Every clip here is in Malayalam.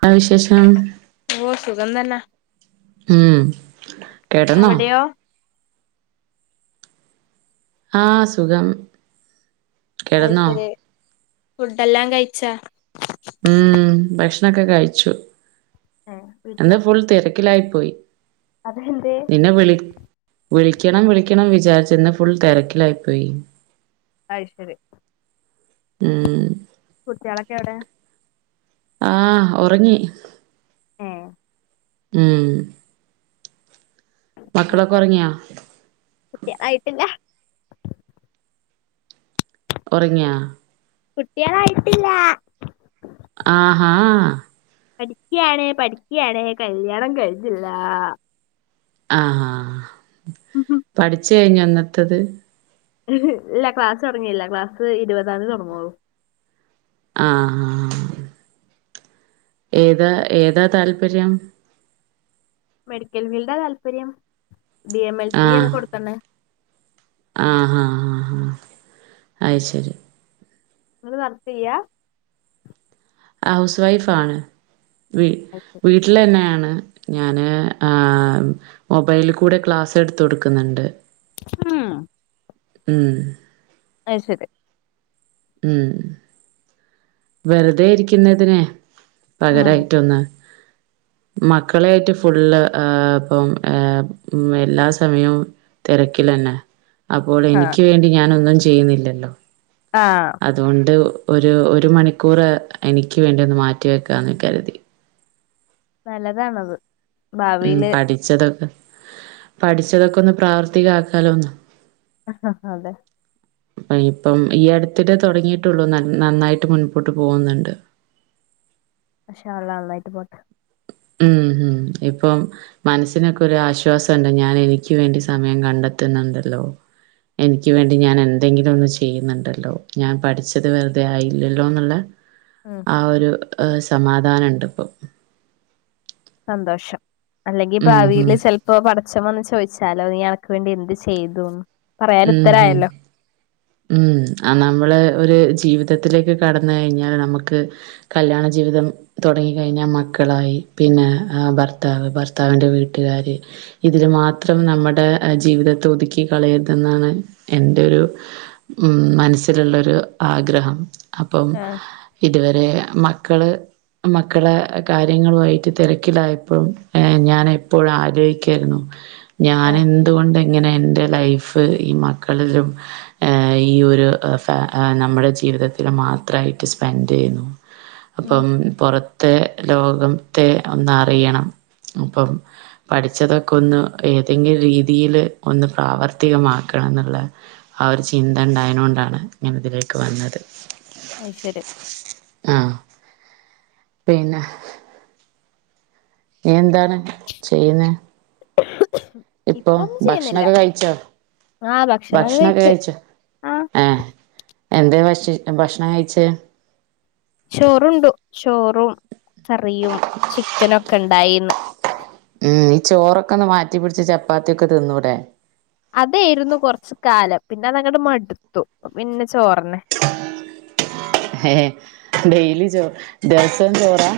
ന്താ വിശേഷം ഓഹ് സുഖം തന്നേ ഉം കിടന്നോ അവിടെയോ ആഹ് സുഖം അത് കിടന്നോ ശെരി ഫുഡെല്ലാം കയ്ച്ചാ ഉം ഭക്ഷണൊക്കെ കഴിച്ചു ഏ വീട്ടില എന്താ ഫുൾ തെര ക്കിലായ് പോയ് അതെന്തേ പിന്നെ വിളി വിളിക്കണം വിളിക്കണം വിചാര്ച്ച് ഇന്ന് ഫുൾ തെരെക്കിലായ്പ്പോയ് അയ് ശെരി ഉം കുട്ടികളൊക്കെ എവിടെ ആഹ് ഒറങ്ങി ഏ ഉം മക്കളൊക്ക ഒറങ്ങിയോ കുട്ടി ആയിട്ടില്ലാ ഒറങ്ങ്യാ കുട്ടികളായിട്ടില്ല ആഹാ പഠിക്കയാണേ പഠിക്കയാണേ കല്യാണം കഴിഞ്ഞില്ലാ ആഹാ പഠിച്ച് കഴിഞ്ഞാ എന്നിട്ടത് ഇൽ ഇല്ല ക്ലാസ് തൊടങ്ങീല്ല ക്ലാസ് ഇരുപതാം തീയ്യതി തൊടങ്ങോള്ളൂ ആഹ് ഏതാ ഏതാ താല്പര്യം മെഡിക്കൽ ഫീൽഡാ താല്പര്യം ഡി എം എൽ ആ റ്റിയാണ് കൊടുത്തെക്കണേ ആഹ് ഹ ഹ അയ്ശരി ങ്ങള് വർകെയ്യാ ഹൗസ് വൈഫാണ് വി വി ട്ട്ലെന്നേണ് ഞാന് ആഹ് മൊബൈൽ കൂടെ ക്ലാസ് എടുത്തു കൊടുക്കുന്നുണ്ട് മ് മ് അയ് ശരി ഉം വെറുതെഇരിക്കുന്നതിനെ ഉം പകരായിട്ടൊന്ന് മക്കളെയിട്ട് ഫുള്ള് ഇപ്പം എല്ലാ സമയം തെരക്കിലന്നെ അപ്പോൾ ആ എനിക്ക് വേണ്ടി ഞാനൊന്നും ചെയ്യുന്നില്ല ആഹ് അതുകൊണ്ട് ഒരു ഒരു മണിക്കൂറ് എനിക്ക് വേണ്ടി ഒന്ന് മാറ്റി വെക്കാന്ന് കരുതി നല്ലതാണത് മ് ഭാവിയില് പഠിച്ചതൊക്കെ പഠിച്ചതൊക്കെ ഒന്ന് പ്രാവർത്തിക ആക്കാലോ ഒന്ന് ആഹ് അതെ അ ഇപ്പം ഈ അടുത്തിടെ തുടങ്ങിയിട്ടുള്ളൂ നന്നായിട്ട് മുൻപോട്ട് പോകുന്നുണ്ട് ഇന്ഷാഅല്ലാഹ് നന്നായിട്ട് പോട്ടെ ഉം ഉം ഇപ്പം മനസ്സിനൊക്കെ ഒരു ആശ്വാസണ്ട് ഞാൻ എനിക്ക് വേണ്ടി സമയം കണ്ടെത്തുന്നുണ്ടല്ലോ എനിക്ക് വേണ്ടി ഞാൻ എന്തെങ്കിലും ഒന്ന് ചെയ്യുന്നുണ്ടല്ലോ ഞാൻ പഠിച്ചത് വെറുതെ ആയില്ലല്ലോന്ന്ള്ള ആ ആ ഒരു സമാധാനം ഉണ്ട് ഇപ്പോ സന്തോഷം അല്ലെങ്കി ഉം ഭാവിൽ ഉം ചെിലപ്പോ പടച്ചവൻ ചോദിച്ച സ്ഥലം ഇയാൾക്ക് വേണ്ടി എന്ത് ചെയ്തു ഉം ഉം മ് നമ്മള് ഒരു ജീവിതത്തിലേക്ക് കടന്ന് കഴിഞ്ഞാൽ നമുക്ക് കല്യാണജീവിതം തുടങ്ങി കഴിഞ്ഞാൽ മക്കളായി പിന്നെ ഭർത്താവ് ഭർത്താവിന്റെ വീട്ടുകാര് ഇതിന് മാത്രം നമ്മുടെ ജീവിതത്തെ ഒതുക്കി കളയരുത് എന്നാണ് എന്റെ ഒരു മ് മനസ്സിലുള്ള ഒരു ആഗ്രഹം അപ്പം ആഹ് ഇതുവരെ മക്കള് മക്കളെ കാര്യങ്ങളുവായിട്ട് തെരക്കിലായപ്പോ ഏഹ് ഞാനെപ്പൊഴും ആലോയിക്കേര്ന്നു ആഹ് ഞാനെന്തുകൊണ്ട് ഇങ്ങനെ എൻ്റെ ലൈഫ് ഈ മക്കളിലും ഈ ഒരു ഫ നമ്മുടെ ജീവിതത്തി മാത്രമായിട്ട് സ്പെൻഡ് ചെയ്യുന്നു ഉം അപ്പം പൊറത്തെ ലോകത്തെ ഒന്ന് അറിയണം അപ്പം പഠിച്ചതൊക്കെ ഒന്ന് ഏതെങ്കിലും രീതിൽ ഒന്ന് പ്രാവർത്ത് കത്തികമാക്കണം എന്നുള്ള ആ ഒരു ചിന്ത ഉണ്ടായനാനോണ്ട് ണ്ടാണ് ഞൻ ഇതിലേക്ക് വന്നത് അയ്‌ശരി ആഹ് പിന്നെ നി എന്താണ് ചെയ്യുന്നെ ഇപ്പൊ ഇപ്പൊന്നും ചെയ്യുന്നില്ല ഭക്ഷണൊക്കെ കഴിച്ചോ ആഹ് ഭക്ഷണൊക്കെ കഴിച്ച് കഴിച്ചോ ആഹ് എന്തേ ഭക്ഷ ഭക്ഷണംകഴിച്ചേ ചോറുണ്ടു ചോറും കറിയും ചിക്കനൊക്കെണ്ടായീന്ന് ഉം ഈ ചോറൊക്കെന്ന് മാറ്റി പിട്ച്ച് ചപ്പാത്തിയൊക്കെ തിന്നൂടെ അതായിരുന്നു ക്കുറച്ചു കാലം പിന്നെ അതങ് മടുത്തു പിന്നെ ചോറിന്നെ ഏ ഡെലി ചോ ദിവസം ചോറാ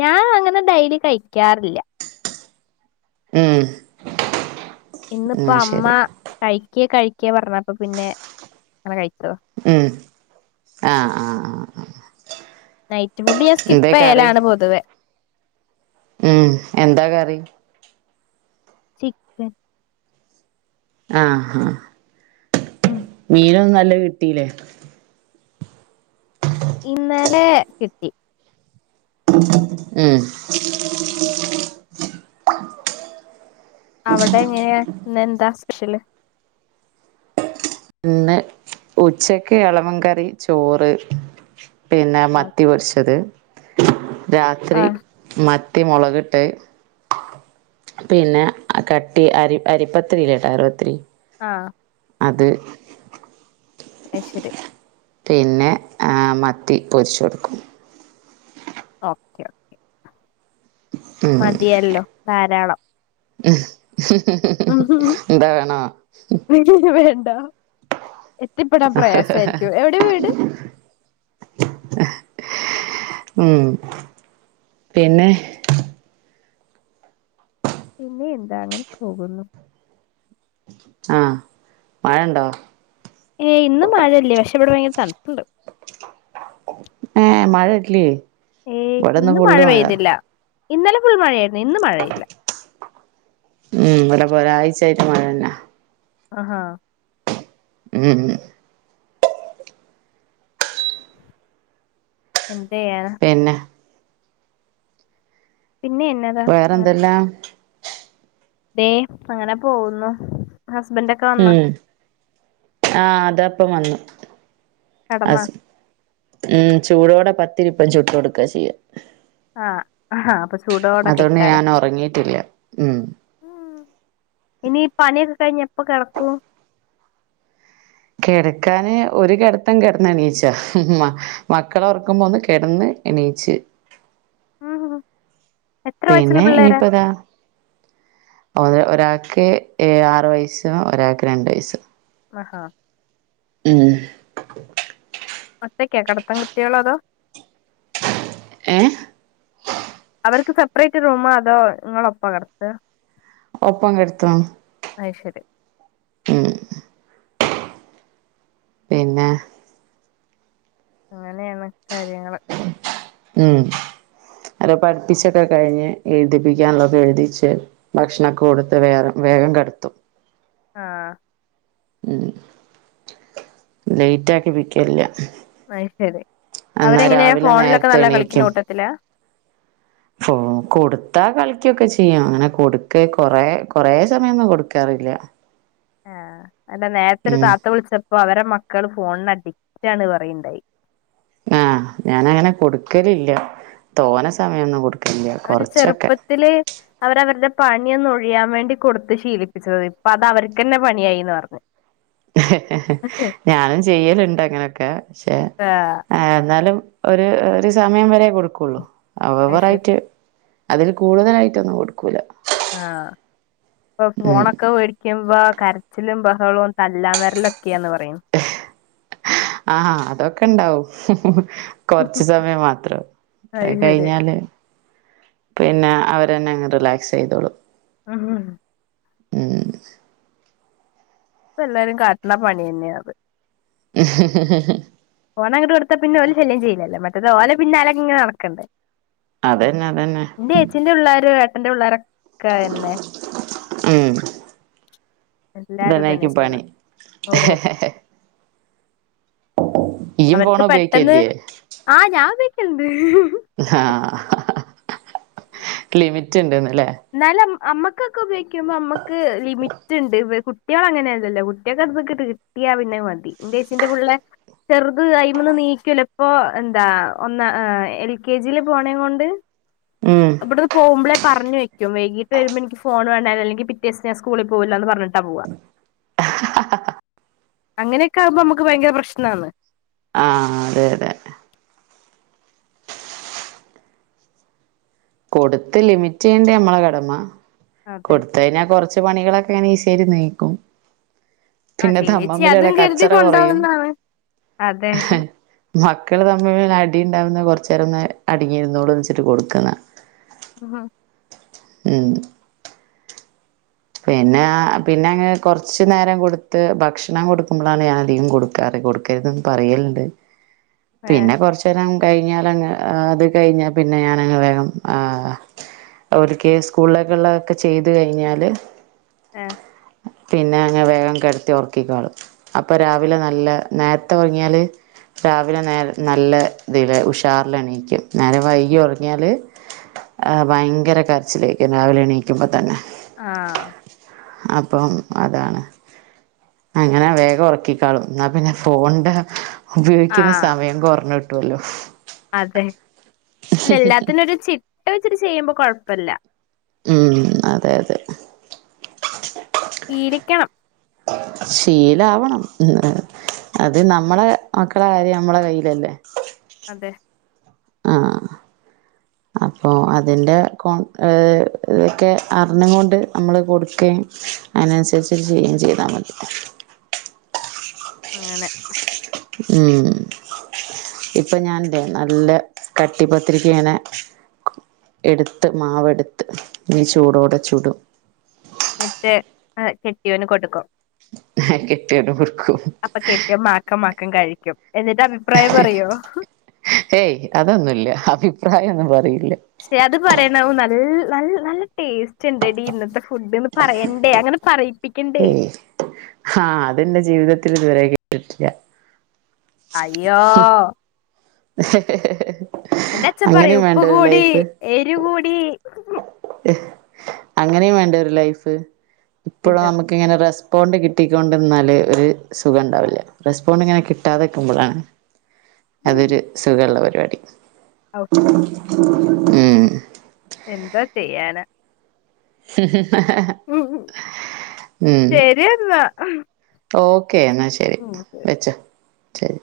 ഞാൻ അങ്ങനെ ഡൈലി കഴിക്കാറില്ല ഉം ഇന്നിപ്പ ഉം അമ്മ ശരി കഴിക്കേ കഴിക്കേ പറഞ്ഞപ്പ പിന്നെ അങ്ങനെ കഴിച്ചതാ ഉം ആഹ് ആഹ് ആഹ് നൈറ്റ് ഫുഡ് ഞാൻ എന്തേ സ്കിപ്പ് കറി ചെയ്യലാണ് പൊതുവെ ഉം എന്താ കറി ചിക്കൻ ആഹ് ആഹ് ഉം മീനൊന്നും നല്ല കിട്ടീല്ലേ ഇന്നലെ കിട്ടി ഉം അവിടെങ്ങനെയാ ഇന്നെന്താ സ്പെഷ്യല് ഇന്ന് ഉച്ചക്ക് ഇളവൻ കറി ചോറ് പിന്നെ മത്തി പൊരിച്ചത് രാത്രി ആഹ് മത്തി മുളകിട്ട് പിന്നെ കട്ടി അരി അരിപ്പത്തിരില്ലേ ടയർ പത്തിരി ആഹ് അത് അയ് ശെരി പിന്നെ മത്തി പൊരിച്ചൊടുക്കും ഓക്കെ മതിയല്ലോ ധാരാളം എന്താ വേണോ വേണ്ട എത്തിപ്പെടാൻ പ്രയാസായ്രിക്കും എവിടെ വീട് ഉം പിന്നെ പിന്നെ എന്താ അങ്ങനെ പോകുന്നു ആഹ് മഴണ്ടോ ഏയ് ഇന്ന് മഴല്ല പക്ഷെ ഇവിടെ ഭയങ്കര തൺപ്പുണ്ട് ഏയ് മഴ ഇട്ലേ ഏയ് ഇന്ന് മഴ പെയ്തില്ല ഇന്നലെ ഫുൾ മഴയായിരുന്നു ഇന്ന് മഴെയില്ല ഉം ഇന്നലപോ ഒരാഴ്ചായിട്ട് മഴന്നെ ആഹാ ഉം എന്തയ്യാനാ പിന്നെ പിന്നെ എന്നാ വേറെന്തെല്ലാ വേ അങ്ങനെ പോകുന്നു ഹസ്ബൻഡൊക്കെ വന്നാ ഉം ആഹ് അതപ്പം വന്നു കെടന്നാ ഉം ചൂടോടെ പത്തിരിപ്പം ചുട്ട് കൊടുക്കാ ചെയ്യാ ആഹ് അപ്പൊ ചൂടോടെ അതൊണ്ട് കഴിക്കാലോ ഞാൻ ഉറങ്ങിട്ടില്ല ഉം ഉം ഇനിപ്പണിയൊക്കെ കഴിഞ്ഞ് എപ്പ കെടക്കൂ കിടക്കാന് ഒരു കിടത്തം കിടന്ന്ണീച്ചാ മക്കളൊറക്കുമ്പോന്ന് കിടന്ന് എണീച്ച് ആഹാ പിന്നെ ഇനിപ്പതാ ഒരാക്ക് എഴാറ് വയസ്സും ഒരാക്ക് രണ്ട് വയസ്സും മഹാ [inaudible] ഒറ്റക്കാ കടത്തം കുട്ടിയേള് അതോ. ഹെ അവർക്ക് സപ്പറയ്റ്റ് റൂമാ അതോ ഇങ്ങളൊപ്പാ കട്ത്താ ഒപ്പം കെട്ത്തോ അത് ശരി പിന്നെ അങ്ങനെയാണ് കാര്യങ്ങൾ ഉം അത് പട്പ്പിച്ചൊക്കെ കഴിഞ്ഞ് എഴുതിപ്പിക്കാൻളളത് എഴുതിച്ച് ഭക്ഷണൊക്കെ കൊടുത്ത് വേഗം കിടത്തും ആഹ് ഉം ലയ്റ്റാക്കിപിക്കൽല്യ അയ്ശരി അവരെങ്ങനെയാ ഫോണിലൊക്കെ നേരത്തെ നല്ല കളിക്കുന്ന എണീക്കും കൂട്ടത്തിലാ [inaudible] കൊട്ത്താ കളിക്ക്യൊക്കെ ചെയ്യു അങ്ങനെ കൊട്ക്കൽ കൊറെ കൊറെ സമയൊന്നും കൊട്ക്കാറില്ല ആ അല്ല നേരത്തെരു താത്ത ഹെ നേരത്തെ ഒരു ഉം താത്ത വിളിച്ചപ്പോൾ അവരുടെ മക്കൾ ഫോണിന് അഡിക്റ്റ് ആണ് പറയണ്ടായിരുന്നു ആ ഞാൻ അങ്ങനെ കൊടുക്കലില്ല തോന്ന സമയമൊന്നും കൊടുകില്ല അവർ ചെറുപ്പത്തിലെ അവര് രവര്ടെ പണിയൊന്നൊഴിയാം വേണ്ടി കൊട്ത്ത് ശീലിപ്പിച്ചത് പ്പഅത വർക്കെന്നെ പണിയായിന്ന് പറഞ്ഞ് ഞാനും ചെയ്യല്ണ്ട് അങ്ങനൊക്കെ ക്ഷേ ആഹ് ഹെ എന്നാലും ഒരു ഒരു സമയം വരെ കൊടുക്കൊള്ളൂ അത് ശരി ഓവറായിട്ട് അതിൽ കൂടുതലായിട്ടൊന്നും കൊടുക്കൂല്ല ആഹ് ഇപ്പ ഫോണൊക്കെ വേ വേടിക്കുമ്പോൾ കരച്ചിലും ബഹളവും തല്ലാൻ വരലൊക്കെയാന്ന് പറയും ആഹ് അതൊക്കെ ഉണ്ടാവും കൊർച്ച് സമയം മാത്രം അത് അയ് ശരി കയ്ഞ്ഞാല് പിന്നെ അവരെന്നെ അങ്ങ് റിലാക്സ് ചെയ്തോളും [unintelligible] ഉം ഇപ്പോ എല്ലാവരും കാണിക്കുന്ന പണി തന്നെയാ അത് [unintelligible] ഫോൺ അങ്ങട്ട് കൊടുത്താ പിന്നെ ഒരു ശല്യം ചെയ്യില്യല്ലോ മറ്റേത് അവരുടെ പിന്നാലെ ഇങ്ങനെ നടക്കണ്ടേ അതന്നെ അതന്നെ ച്ഛൻ്റെ പിള്ളേരു ഏട്ടൻ്റെ പിള്ളേരൊക്കെയന്നെ ഉം എല്ലാരും ഇതന്നെ ഇതെന്നായ്ക്ക്യും പണി ചെയ്യണെ ഓ ഇയ്യും അവർക്ക് ഫോൺ പെട്ടെന്ന് ഉപയോഗിക്കലില്ലേ ആ ഞാൻഉപയോഗിക്കൽ ഉണ്ട് ആഹ് ലിമിറ്റ്ണ്ട്ന്ന് ല്ലേ എന്നാലും നമ്മൾക്കൊക്കെ ഉപയോഗിക്കുമ്പോൾ നമ്മൾക്ക് ലിമിറ്റ് ഉണ്ട് കുട്ട്യോളങ്ങനെലല്ലോ കുട്ട്യോകത്ക്ക് കിട്ടിയാ പിന്നെഅ്മതി ന്റെച്ചിന്റെ പുള്ളേ ചെറുത് അഴിമന്ന് നീക്കൂല ഇപ്പൊ എന്താ ഒന്ന് എൽകെജിൽപോകുന്നത കൊണ്ട് [inaudible] ഉം ഇബ്‌ട്ന്ന് പോകുമ്പളേ പർഞ്ഞു വയ് വൈകീട്ട് വരുമ്പോ എനിക്ക് ഫോൺ വൈകിട്ട് വരുമ്പോൾ എനിക്ക് ഫോൺ വേണം അല്ലെങ്കിൽ പിറ്റേ ദിവസം ഞാൻ സ്കൂളിൽ പോകില്ല എന്ന് പറഞ്ഞിട്ടാ പോകുക അങ്ങനെയക്കെ ആവുമ്പോൾ നമുക്ക് ഭയങ്കര പ്രശ്നമാണ് ആഹ് അതെ അതെ കൊട്ത്ത് ലിമിറ്റിയ്യണ്ടെ മ്മളെ കടമ അതെ കൊട്ത്തയ്നാ കൊർച്ച് പണികളൊക്കെ ഇങ്ങനെ ഈസിയായിട്ട് കഴിയും ആ പിന്നെ ചേച്ചി തമ്മമ്പിലുള്ള അതും കരുതി കച്ചറ കൊറയും കൊണ്ടോവുന്നാണ് അതെ മക്കൾ തമ്മിൽ അടി ഉണ്ടാവും കുറച്ച നേരം അടിങ്ങിരുന്നോട്ടെ എന്ന് വച്ചിട്ട് കൊടുക്കുന്നതാണ് ആഹ് ഉം പിന്നെ പിന്നെ അങ്ങ് കൊറച്ചു നേരം കൊടുത്ത് ഭക്ഷണം കൊടുക്കുമ്പോഴാണ് ഞാൻ അധികം കൊടുക് കറ കൊടുക്കരുതൊന്നും പറയലുണ്ട് [inaudible] പിന്നെ കൊറച്ചു നേരം കഴിഞ്ഞാലങ്ങ് അത് കഴിഞ്ഞ പിന്നെ ഞാൻ വേഗം ആഹ് അവൽക്ക് സ്കൂളിലൊക്കെുള്ളതൊക്കെ ചെയ്ത് കഴിഞ്ഞാൽ ഏഹ് പിന്നെ അങ്ങനെ വേഗം കിടത്തി ഒർക്കിക്കാളും അപ്പൊ രാവിലെ നല്ല നേരത്തെ ഉറങ്ങിയാല് രാവിലെ നേരെ നല്ല ഇതിൽ ഉഷാറിൽ എണീക്കും നേരെ വൈകി ഉറങ്ങിയാല് ആഹ് ഭയങ്കര കരച്ചിലേക്കും രാവിലെ എണീക്കുമ്പോ തന്നെ ആഹ് അപ്പം അതാണ് അങ്ങനെ വേഗം ഉറക്കിക്കാളും എന്നാ പിന്നെ ഫോണിന്റെ ആ ഉപയോഗിക്കുന്ന സമയം കുറഞ്ഞ് കിട്ടുവല്ലോ അതെ എല്ലാത്തിനും ഒരു ചിട്ട വെച്ചിട്ട് ചെയ്യുമ്പോ കൊഴപ്പല്ല ഉം അതെ അതെ ഇരിക്കണം ശീലവണം അത് നമ്മടെ മക്കള കാര്യം നമ്മളെ കയ്യിലല്ലേ അതെ [inaudible] അപ്പോൾ അതിൻ്റെ കോൺ ഇതൊക്കെ അറിഞ്ഞും കൊണ്ട് നമ്മൾ കൊടുക്കുകയും അതിനനുസരിച്ച് ചെയ്യുകയും ചെയ്താൽ മതി അങ്ങനെ ഉം ഇപ്പൊ ഞാൻല്ലേ നല്ല കട്ടി പത്തിരിക്ക് ഇങ്ങനെ എടുത്ത് മാവട്ത്ത് ഇനി ചൂടോടെ ചുടും എന്നിട്ട് കെട്ടിയോന് കൊടുക്കും ആഹ് കെട്ടിയോൻ കൊടുക്കും കെട്ടിയ മാക്കം മാക്കം കഴിക്കും എന്നിട്ട് അഭിപ്രായം പറയോ ഏയ് അതൊന്നുല്ല അഭിപ്രായോന്നും പറയില്ല പക്ഷെ അത് പറയണം നല്ല ന നല്ല ടേസ്റ്റ്ണ്ട് എടി ഇന്നത്തെ ഫുഡ്ന്ന് പറയണ്ടേ അങ്ങനെ പറയിപ്പിക്കണ്ടേ ഏയ് ആഹ് അത് ന്റെ ജീവിതത്തിൽ ഇതുവരെ കേിട്ടിട്ടില്ല അയ്യോ ഹ് ഹ് ഹ് ഹ് എന്റെ അച്ച പറയും ഉപ്പ് കൂടി എരു കൂടി അങ്ങനെയും വേണ്ടേ ഒരു ലൈഫ് എപ്പോഴ നമുക്ക് പിന്നെ നമക്ക ഇങ്ങനെ റെസ്പോണ്ട് കിട്ടിക്കൊണ്ടിന്നാൽ ഒരു സുഖം ഉണ്ടാവില്ല റെസ്പോണ്ട് ഇങ്ങനെ കിട്ടാതെക്കുമ്പോഴാണ് [inaudible] അതൊരു സുഖള്ള പരിപാടി ഓഹ് ഉം എന്തോ ചെയ്യാനാ ഉം ഹ് ഹ് ഹ ഹ ഉം ശരിയെന്നാ ഓക്കെ എന്നാ ശരി ഉം അതെ. വെച്ചോ ശരി